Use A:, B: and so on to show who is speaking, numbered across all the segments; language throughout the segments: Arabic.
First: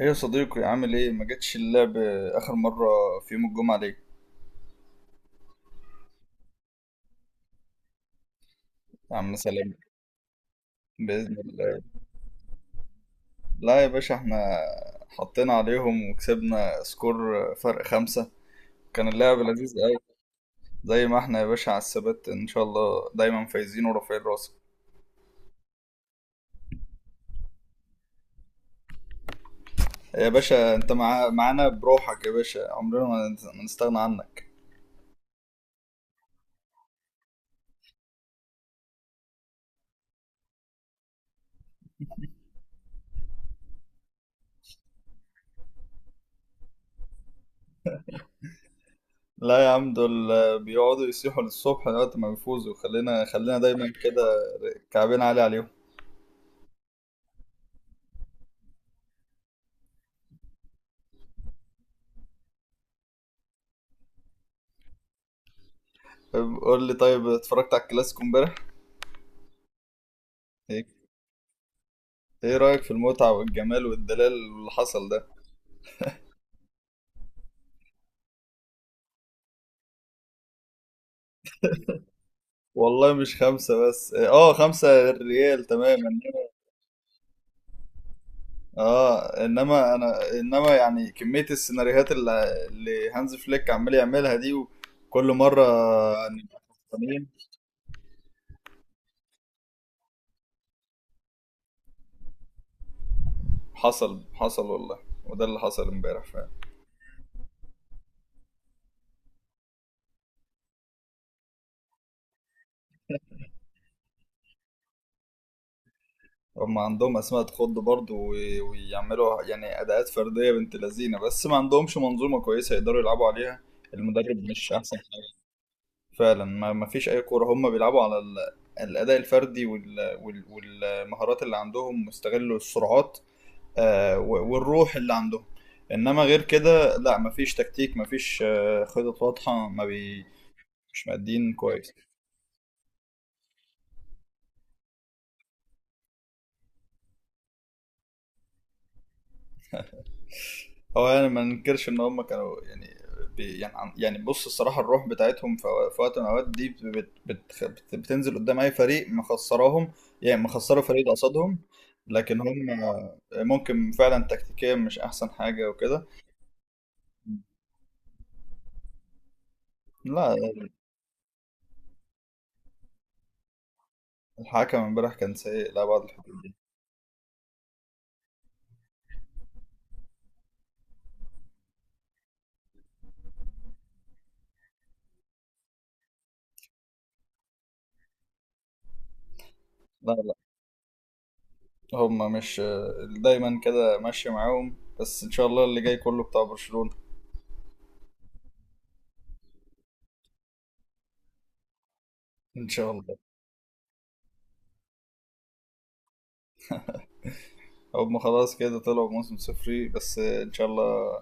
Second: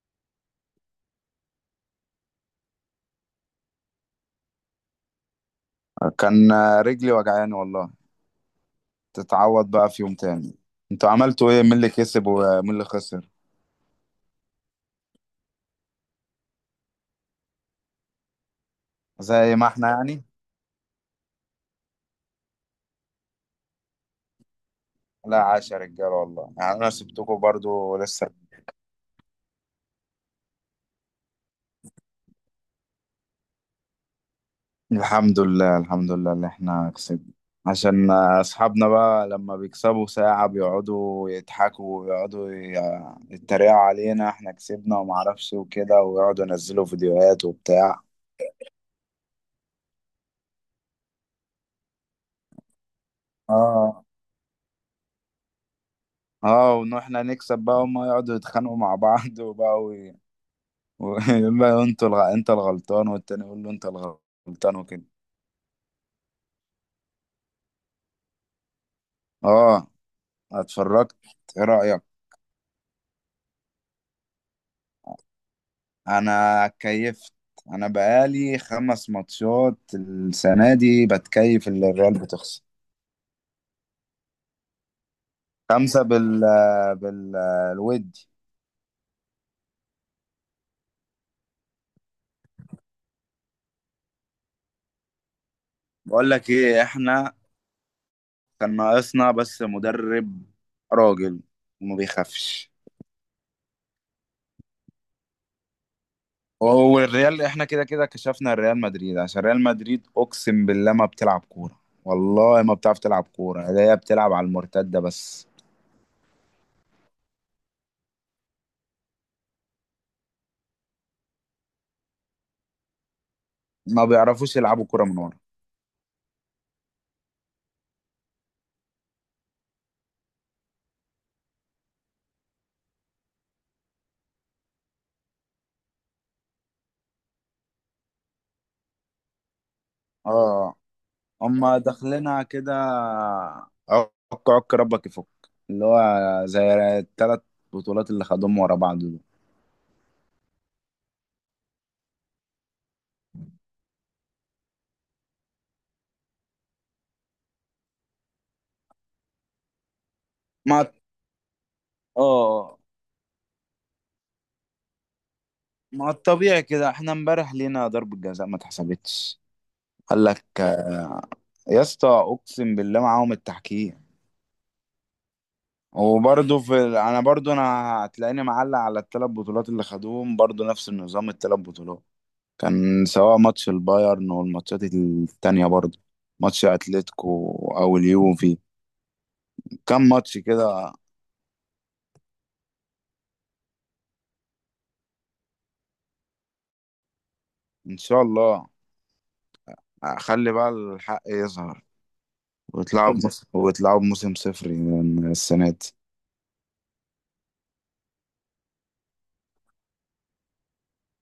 A: ايه يا صديقي، عامل ايه؟ ما جتش اللعب اخر مره في يوم الجمعه ليه؟
B: كان رجلي وجعاني والله.
A: يا عم
B: تتعوض
A: سلام.
B: بقى في يوم تاني. انتوا
A: باذن
B: عملتوا ايه؟ مين
A: الله.
B: اللي كسب ومين اللي خسر؟
A: لا يا باشا، احنا حطينا عليهم وكسبنا سكور فرق 5. كان اللعب
B: زي ما
A: لذيذ
B: احنا
A: قوي.
B: يعني.
A: زي ما احنا يا باشا على الثبات ان شاء الله، دايما فايزين ورافعين راسك.
B: لا عاش يا رجاله والله، يعني انا سبتكم برضو لسه.
A: يا باشا انت معانا بروحك، يا باشا عمرنا ما نستغنى عنك.
B: الحمد لله، الحمد لله اللي احنا كسبنا. عشان اصحابنا بقى لما بيكسبوا ساعة بيقعدوا يضحكوا ويقعدوا يتريقوا علينا، احنا كسبنا وما اعرفش وكده، ويقعدوا ينزلوا فيديوهات وبتاع.
A: لا يا عم، دول بيقعدوا يصيحوا للصبح لغايه ما بيفوزوا. خلينا خلينا دايما
B: اه،
A: كده، كعبين عالي عليهم.
B: اه، وان احنا نكسب بقى هما يقعدوا يتخانقوا مع بعض وبقى ويقول له انت الغلطان، والتاني يقول له انت الغلطان وكده.
A: طيب، قول لي، طيب اتفرجت على الكلاسيكو امبارح؟
B: اه،
A: ايه،
B: اتفرجت. ايه رأيك؟
A: إيه رأيك في المتعة والجمال والدلال اللي حصل ده؟
B: انا كيفت. انا بقالي خمس ماتشات السنة دي بتكيف اللي الريال بتخسر.
A: والله مش خمسة بس، اه خمسة ريال تمام،
B: خمسة بال بال الودي.
A: اه انما انما يعني كمية السيناريوهات اللي هانز فليك عمال يعملها دي، وكل مرة
B: بقول لك
A: نبقى
B: ايه،
A: خسرانين.
B: احنا كان ناقصنا بس مدرب راجل وما بيخافش.
A: حصل حصل والله، وده اللي حصل امبارح فعلا.
B: هو الريال احنا كده كده كشفنا الريال مدريد، عشان ريال مدريد اقسم بالله ما بتلعب كوره، والله ما بتعرف تلعب كوره، هي بتلعب على المرتده بس.
A: هم عندهم اسماء تخض برضه، ويعملوا يعني اداءات فردية بنت لذينة، بس ما عندهمش منظومة كويسة يقدروا يلعبوا عليها.
B: ما
A: المدرب
B: بيعرفوش
A: مش
B: يلعبوا
A: احسن
B: كوره من ورا.
A: فعلا. ما فيش اي كوره، هم بيلعبوا على الاداء الفردي والمهارات اللي عندهم، واستغلوا السرعات. والروح اللي عندهم. انما غير كده لا، ما فيش تكتيك، ما فيش خطط واضحه. ما بي...
B: اه،
A: مش مادين
B: هما
A: كويس.
B: داخلينها كده عك. عك ربك يفك، اللي هو زي الثلاث بطولات اللي خدوهم ورا بعض دول.
A: هو يعني ما ننكرش ان هم كانوا يعني، يعني بص الصراحه الروح بتاعتهم في وقت من الاوقات دي بت بت بت بتنزل قدام اي فريق مخسراهم. يعني مخسروا
B: ما،
A: فريق ده قصادهم. لكن هم
B: اه،
A: ممكن فعلا تكتيكيا مش احسن حاجه وكده.
B: ما الطبيعي كده، احنا امبارح لينا ضربة جزاء ما اتحسبتش. قال
A: لا،
B: لك يا اسطى اقسم بالله معاهم التحكيم.
A: الحكم امبارح كان سيء لا بعض الحدود.
B: وبرضه في انا برضه هتلاقيني معلق على الثلاث بطولات اللي خدوهم برضه نفس النظام، الثلاث بطولات كان سواء ماتش البايرن والماتشات التانية برضه، ماتش اتلتيكو او اليوفي، كم
A: لا، لا،
B: ماتش كده.
A: هم مش دايما كده ماشيه معاهم، بس ان شاء الله اللي جاي كله بتاع برشلونه.
B: ان شاء الله خلي بقى الحق يظهر،
A: ان شاء الله.
B: ويطلعوا بموسم صفري من السنة دي.
A: هم خلاص كده طلعوا بموسم صفري، بس ان شاء الله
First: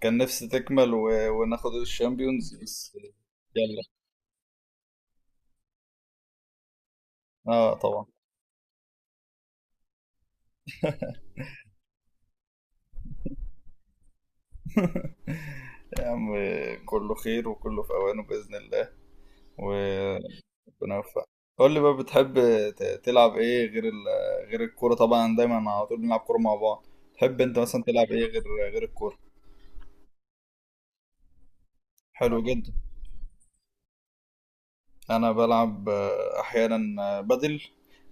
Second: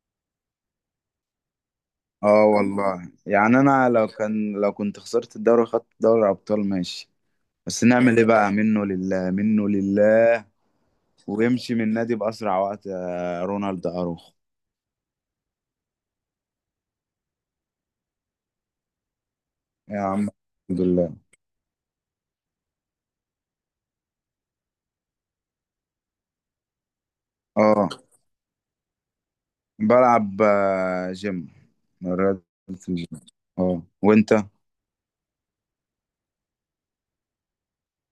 A: كان نفسي تكمل وناخد
B: اه
A: الشامبيونز بس.
B: والله يعني
A: يلا،
B: انا لو كنت خسرت الدوري وخدت دوري ابطال ماشي.
A: اه
B: بس
A: طبعا.
B: نعمل ايه بقى، منه لله منه لله، ويمشي من النادي بأسرع وقت يا رونالد أروخو.
A: يا عم، كله خير وكله في اوانه باذن الله.
B: يا عم، الحمد
A: وربنا
B: لله.
A: يوفقك. قول لي بقى، بتحب تلعب ايه غير غير الكوره؟ طبعا دايما على طول بنلعب كوره مع بعض. تحب انت مثلا
B: اه،
A: تلعب ايه غير الكوره؟
B: بلعب جيم،
A: حلو
B: رياضة،
A: جدا.
B: الجيم. اه، وانت؟
A: انا بلعب احيانا بدل.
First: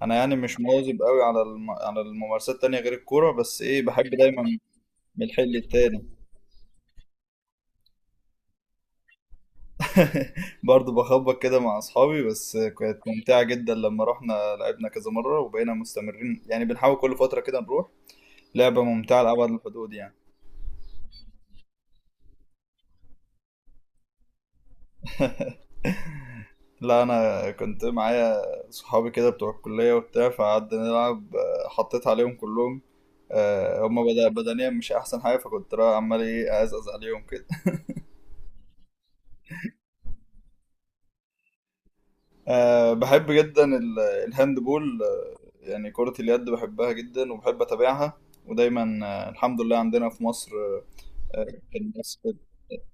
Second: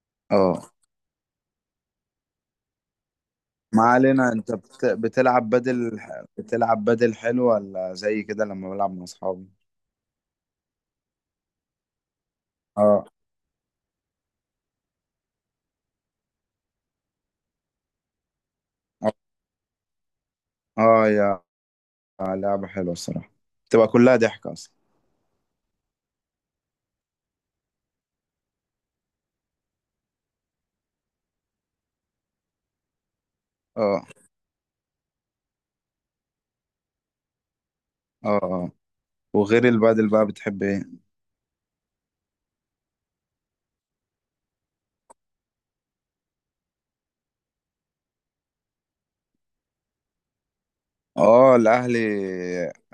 A: انا يعني مش
B: اه،
A: مواظب قوي على على الممارسات التانية غير الكوره، بس ايه
B: ما
A: بحب
B: علينا.
A: دايما
B: انت
A: من
B: بتلعب
A: الحل
B: بدل؟
A: التاني.
B: بتلعب بدل حلو، ولا زي كده لما بلعب مع اصحابي؟
A: برضه بخبط كده مع اصحابي، بس كانت
B: اه،
A: ممتعة جدا لما رحنا لعبنا كذا مرة، وبقينا مستمرين يعني بنحاول كل فترة كده نروح. لعبة
B: اه،
A: ممتعة لأبعد الحدود يعني.
B: آه، يا لعبة حلوة الصراحة، تبقى كلها ضحك اصلا.
A: لا انا كنت معايا صحابي كده بتوع الكلية وبتاع، فقعدنا نلعب حطيت عليهم كلهم. هما
B: اه،
A: بدنيا مش احسن حاجة، فكنت رايح عمال ايه ازقز عليهم كده.
B: اه، اه، وغير البدل بقى بتحب ايه؟
A: أه بحب جدا الهاند بول، يعني كرة اليد بحبها جدا وبحب اتابعها. ودايما الحمد لله عندنا في مصر
B: اه، الاهلي،
A: الناس،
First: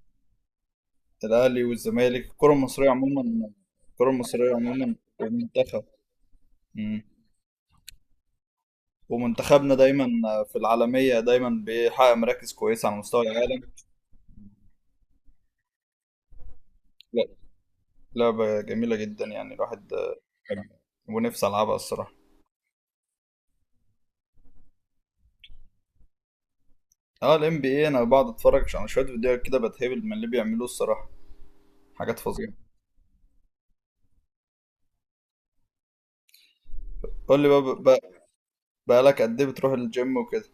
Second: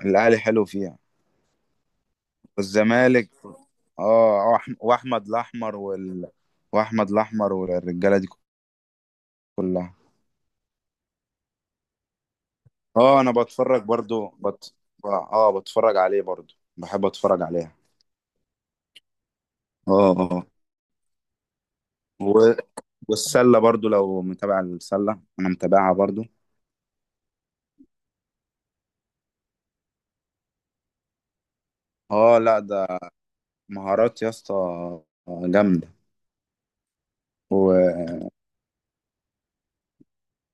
B: الاهلي حلو فيها.
A: الاهلي والزمالك،
B: والزمالك.
A: الكره المصريه
B: اه،
A: عموما
B: واحمد الاحمر
A: والمنتخب. مم.
B: واحمد الاحمر والرجاله دي
A: ومنتخبنا
B: كلها.
A: دايما في العالميه، دايما بيحقق مراكز كويسه على
B: اه
A: مستوى
B: انا
A: العالم.
B: بتفرج برضو اه، بتفرج عليه برضو، بحب
A: لا،
B: اتفرج عليها.
A: لعبه جميله جدا يعني، الواحد
B: اه، اه، آه.
A: كان- ونفسي العبها الصراحه.
B: و... والسله برضو، لو متابع السله انا متابعها برضو.
A: اه، NBA انا بقعد اتفرج على شويه فيديوهات كده، بتهبل من اللي بيعملوه الصراحه. حاجات
B: اه
A: فظيعه.
B: لا، ده مهارات يا اسطى جامده.
A: قول لي
B: و...
A: بقى، بقالك قد ايه بتروح الجيم وكده؟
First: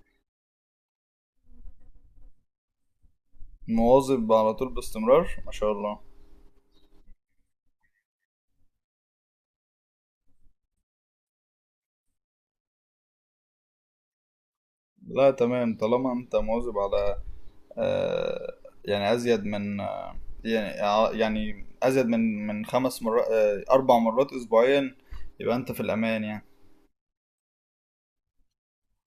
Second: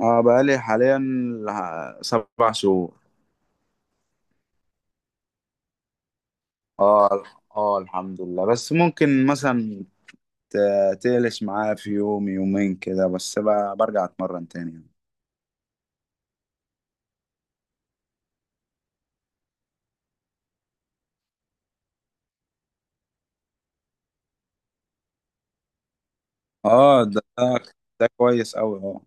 B: اه، بقالي حاليا 7 شهور.
A: مواظب على طول باستمرار ما شاء الله.
B: اه، اه الحمد لله، بس ممكن مثلا تقلش معايا في يوم يومين كده، بس بقى برجع اتمرن تاني يعني.
A: لا تمام، طالما انت مواظب على، آه، يعني ازيد من، يعني ازيد من 5 مرات، 4 مرات اسبوعيا، يبقى انت في الامان يعني.
B: اه، ده ده كويس قوي، اه.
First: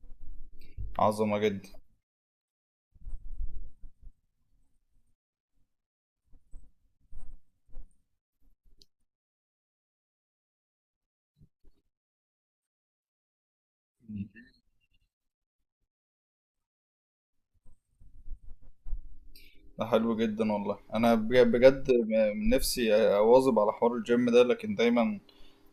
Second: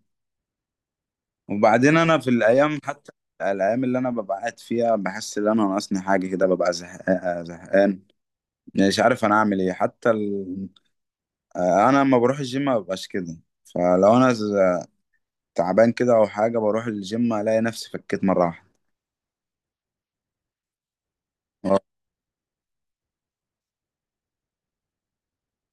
A: عظمه جدا.
B: وبعدين انا في الايام، حتى الايام اللي انا ببقى قاعد فيها، بحس ان انا ناقصني حاجه كده، ببقى زهقان، زهقان مش عارف انا اعمل ايه، انا لما بروح الجيم ما ببقاش كده. فلو انا ز- تعبان كده او حاجه بروح الجيم الاقي نفسي فكيت مره واحده.
A: ده حلو جدا والله. انا
B: آه،
A: بجد نفسي اواظب على حوار الجيم ده، لكن دايما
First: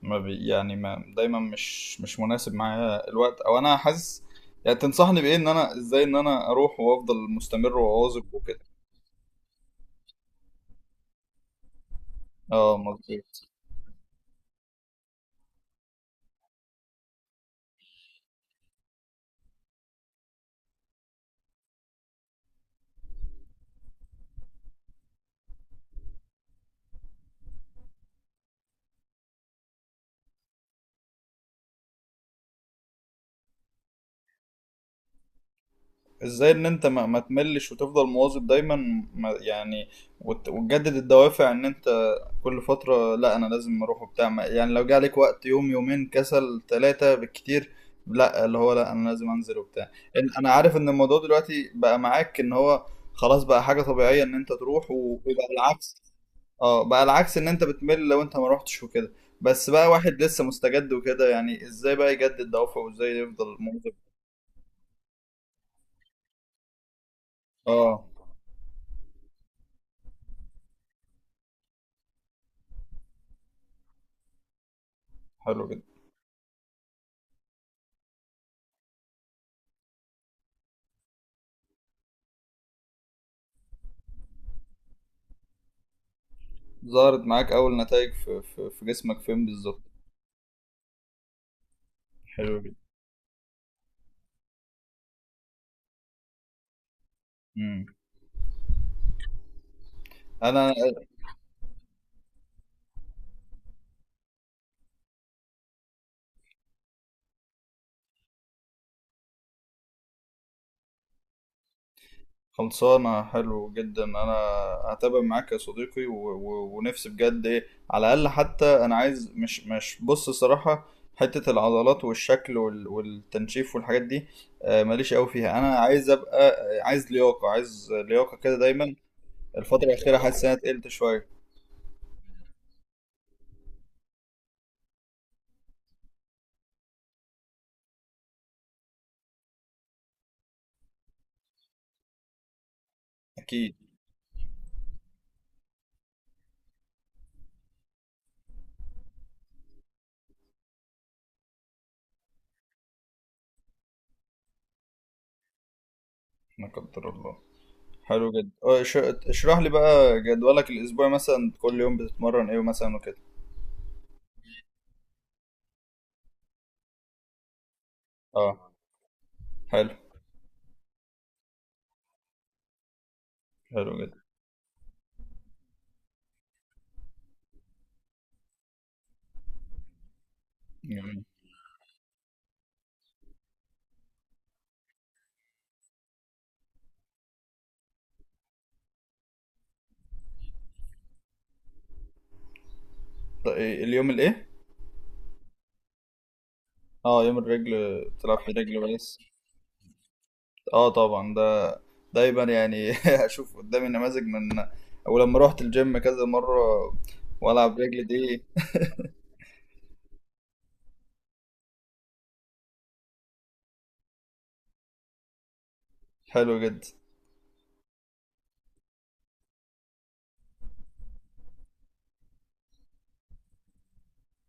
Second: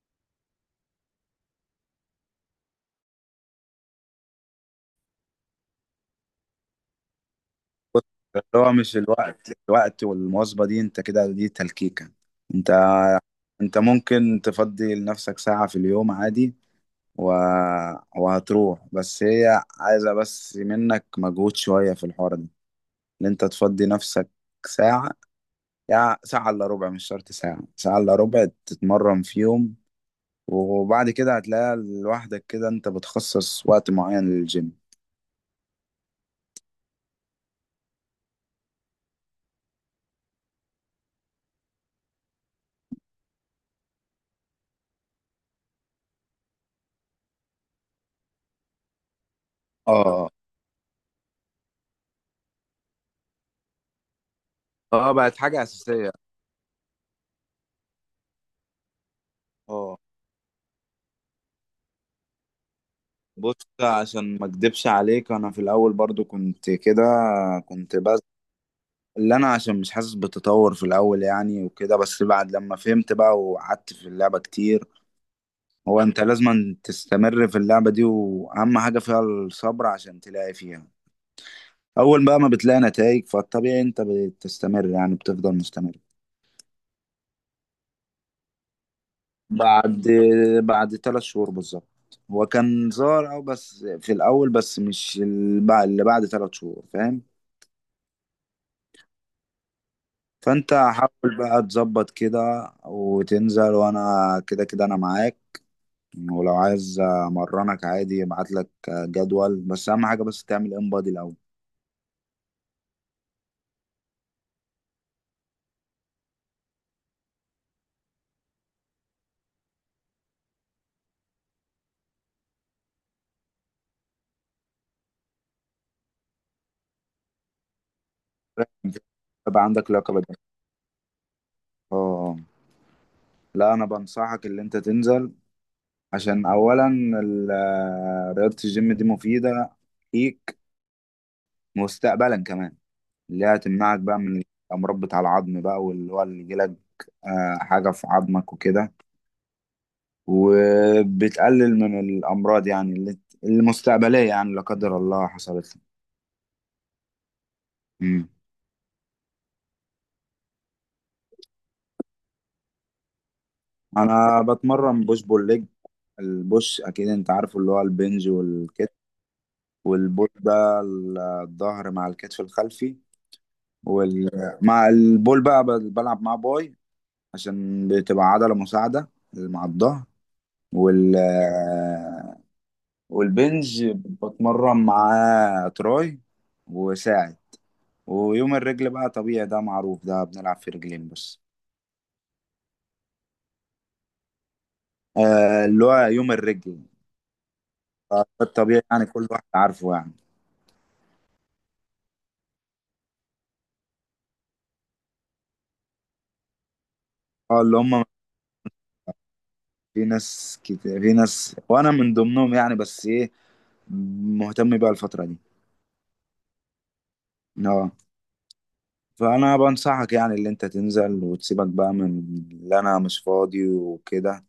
A: ما بي يعني ما دايما مش مناسب معايا الوقت، او انا حاسس. يعني تنصحني بايه ان انا ازاي ان انا اروح وافضل مستمر
B: بص،
A: واواظب وكده؟
B: اللي هو مش الوقت، الوقت والمواظبه دي انت كده دي تلكيكه.
A: اه
B: انت
A: مظبوط.
B: انت ممكن تفضي لنفسك ساعة في اليوم عادي، و... وهتروح، بس هي عايزة بس منك مجهود شوية في الحوار ده، ان انت تفضي نفسك ساعة، يا ساعة الا ربع، مش شرط ساعة، ساعة الا ربع تتمرن فيهم، وبعد كده هتلاقي لوحدك كده انت بتخصص وقت معين للجيم.
A: ازاي ان انت ما تملش وتفضل مواظب دايما؟ ما يعني وتجدد الدوافع ان انت كل فترة لا انا لازم اروح وبتاع. يعني لو جه عليك وقت يوم يومين كسل، 3 بالكتير، لا اللي هو لا انا لازم انزل وبتاع.
B: اه،
A: انا عارف ان الموضوع دلوقتي بقى معاك، ان هو خلاص بقى حاجة طبيعية ان انت تروح،
B: اه
A: وبقى
B: بقت حاجة
A: العكس.
B: أساسية.
A: اه بقى العكس، ان انت بتمل لو انت ما روحتش وكده. بس بقى
B: اه،
A: واحد لسه مستجد وكده، يعني ازاي بقى يجدد دوافعه وازاي
B: بص،
A: يفضل موظف؟
B: عشان ما اكدبش عليك، انا في الاول برضو كنت كده، كنت
A: اه.
B: اللي انا عشان مش حاسس بتطور في الاول يعني وكده، بس بعد لما فهمت بقى وقعدت في اللعبة كتير،
A: حلو جدا.
B: هو انت لازم تستمر في اللعبة دي، واهم حاجة فيها الصبر، عشان تلاقي فيها اول بقى ما بتلاقي نتائج، فالطبيعي انت بتستمر، يعني بتفضل مستمر.
A: ظهرت معاك اول نتائج في جسمك فين بالظبط؟
B: بعد بعد 3 شهور بالظبط هو
A: حلو جدا.
B: كان ظاهر او بس في الاول، بس مش اللي بعد 3 شهور، فاهم.
A: مم. انا
B: فانت حاول بقى تظبط كده وتنزل، وانا كده كده انا معاك. ولو عايز امرنك عادي، ابعت لك جدول، بس اهم حاجه بس تعمل انبادي الاول،
A: خلصانه. حلو جدا، انا هتابع معاك يا صديقي، ونفسي بجد ايه على الاقل، حتى انا عايز مش بص صراحه، حته العضلات والشكل والتنشيف والحاجات دي، ماليش قوي فيها. انا عايز ابقى عايز لياقه، عايز لياقه كده دايما.
B: يبقى
A: الفتره
B: عندك لياقه
A: الاخيره
B: بدنيه.
A: حاسس انها تقلت شويه.
B: اه، آه. لا انا بنصحك ان انت تنزل، عشان اولا رياضه الجيم دي مفيده ليك مستقبلا كمان، اللي هي
A: اكيد.
B: هتمنعك بقى من الامراض بتاع العظم بقى، واللي هو اللي يجيلك حاجه في عظمك وكده، وبتقلل من الامراض يعني، اللي مستقبليه، يعني لا قدر الله حصلت
A: لا قدر الله.
B: لك.
A: حلو جدا. اشرح لي بقى جدولك الاسبوعي مثلا، كل يوم بتتمرن ايه مثلا وكده؟
B: انا بتمرن بوش بول ليج. البوش اكيد انت عارفه، اللي هو البنج
A: اه.
B: والكتف.
A: حلو
B: والبول ده الظهر مع الكتف الخلفي،
A: حلو جدا.
B: وال... مع البول بقى بلعب معاه باي، عشان بتبقى عضلة مساعدة مع الظهر. وال
A: جميل.
B: والبنج بتمرن معاه تراي وساعد. ويوم الرجل بقى طبيعي، ده معروف، ده بنلعب في رجلين بس.
A: طيب، اليوم الايه؟
B: اللي هو يوم الرجل.
A: اه يوم الرجل، بتلعب
B: ده
A: في
B: الطبيعي
A: رجل
B: يعني،
A: بس؟
B: كل واحد عارفه يعني.
A: اه طبعا ده دايما يعني، اشوف قدامي نماذج من، او لما روحت الجيم كذا مره
B: اه، اللي
A: والعب
B: هم
A: رجل دي.
B: في ناس كتير، في ناس وانا من ضمنهم يعني، بس ايه، مهتم بقى الفترة دي.
A: حلو جدا.
B: اه، فانا بنصحك يعني اللي انت تنزل وتسيبك بقى من اللي انا مش فاضي وكده،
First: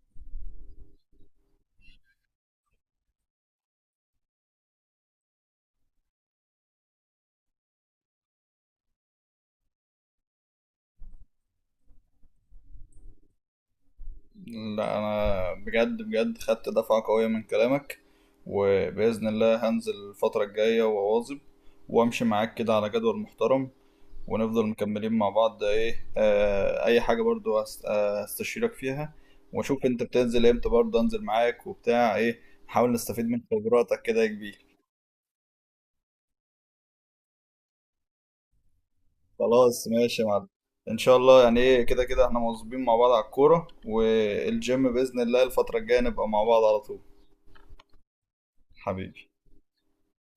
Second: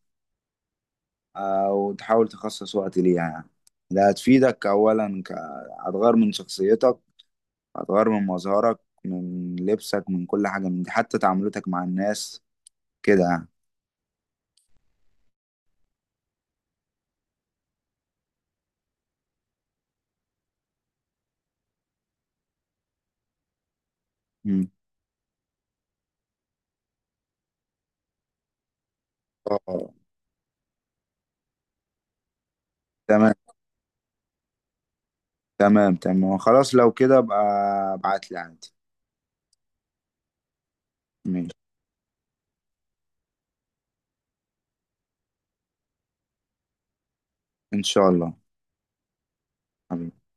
B: وتحاول تخصص وقت ليها يعني، ده هتفيدك اولا هتغير من شخصيتك، هتغير من مظهرك، من لبسك، من كل حاجة من دي، حتى تعاملتك مع الناس كده يعني.
A: لا انا بجد بجد خدت دفعه قويه من كلامك، وباذن الله هنزل الفتره الجايه وأواظب، وامشي معاك كده على جدول محترم، ونفضل
B: مم.
A: مكملين مع بعض، ايه آه اي حاجة برضو هستشيرك فيها. واشوف
B: اه،
A: انت بتنزل امتى برضه انزل معاك وبتاع ايه، نحاول نستفيد
B: تمام،
A: من خبراتك كده يا كبير.
B: تمام، تمام، خلاص لو كده ابقى ابعت لي عادي.
A: خلاص ماشي يا معلم. ان شاء الله
B: ماشي.
A: يعني، ايه كده كده احنا مواظبين مع بعض على الكورة والجيم، بإذن الله الفترة الجاية نبقى مع بعض على طول.
B: ان شاء الله.
A: حبيبي.
B: حبيبي.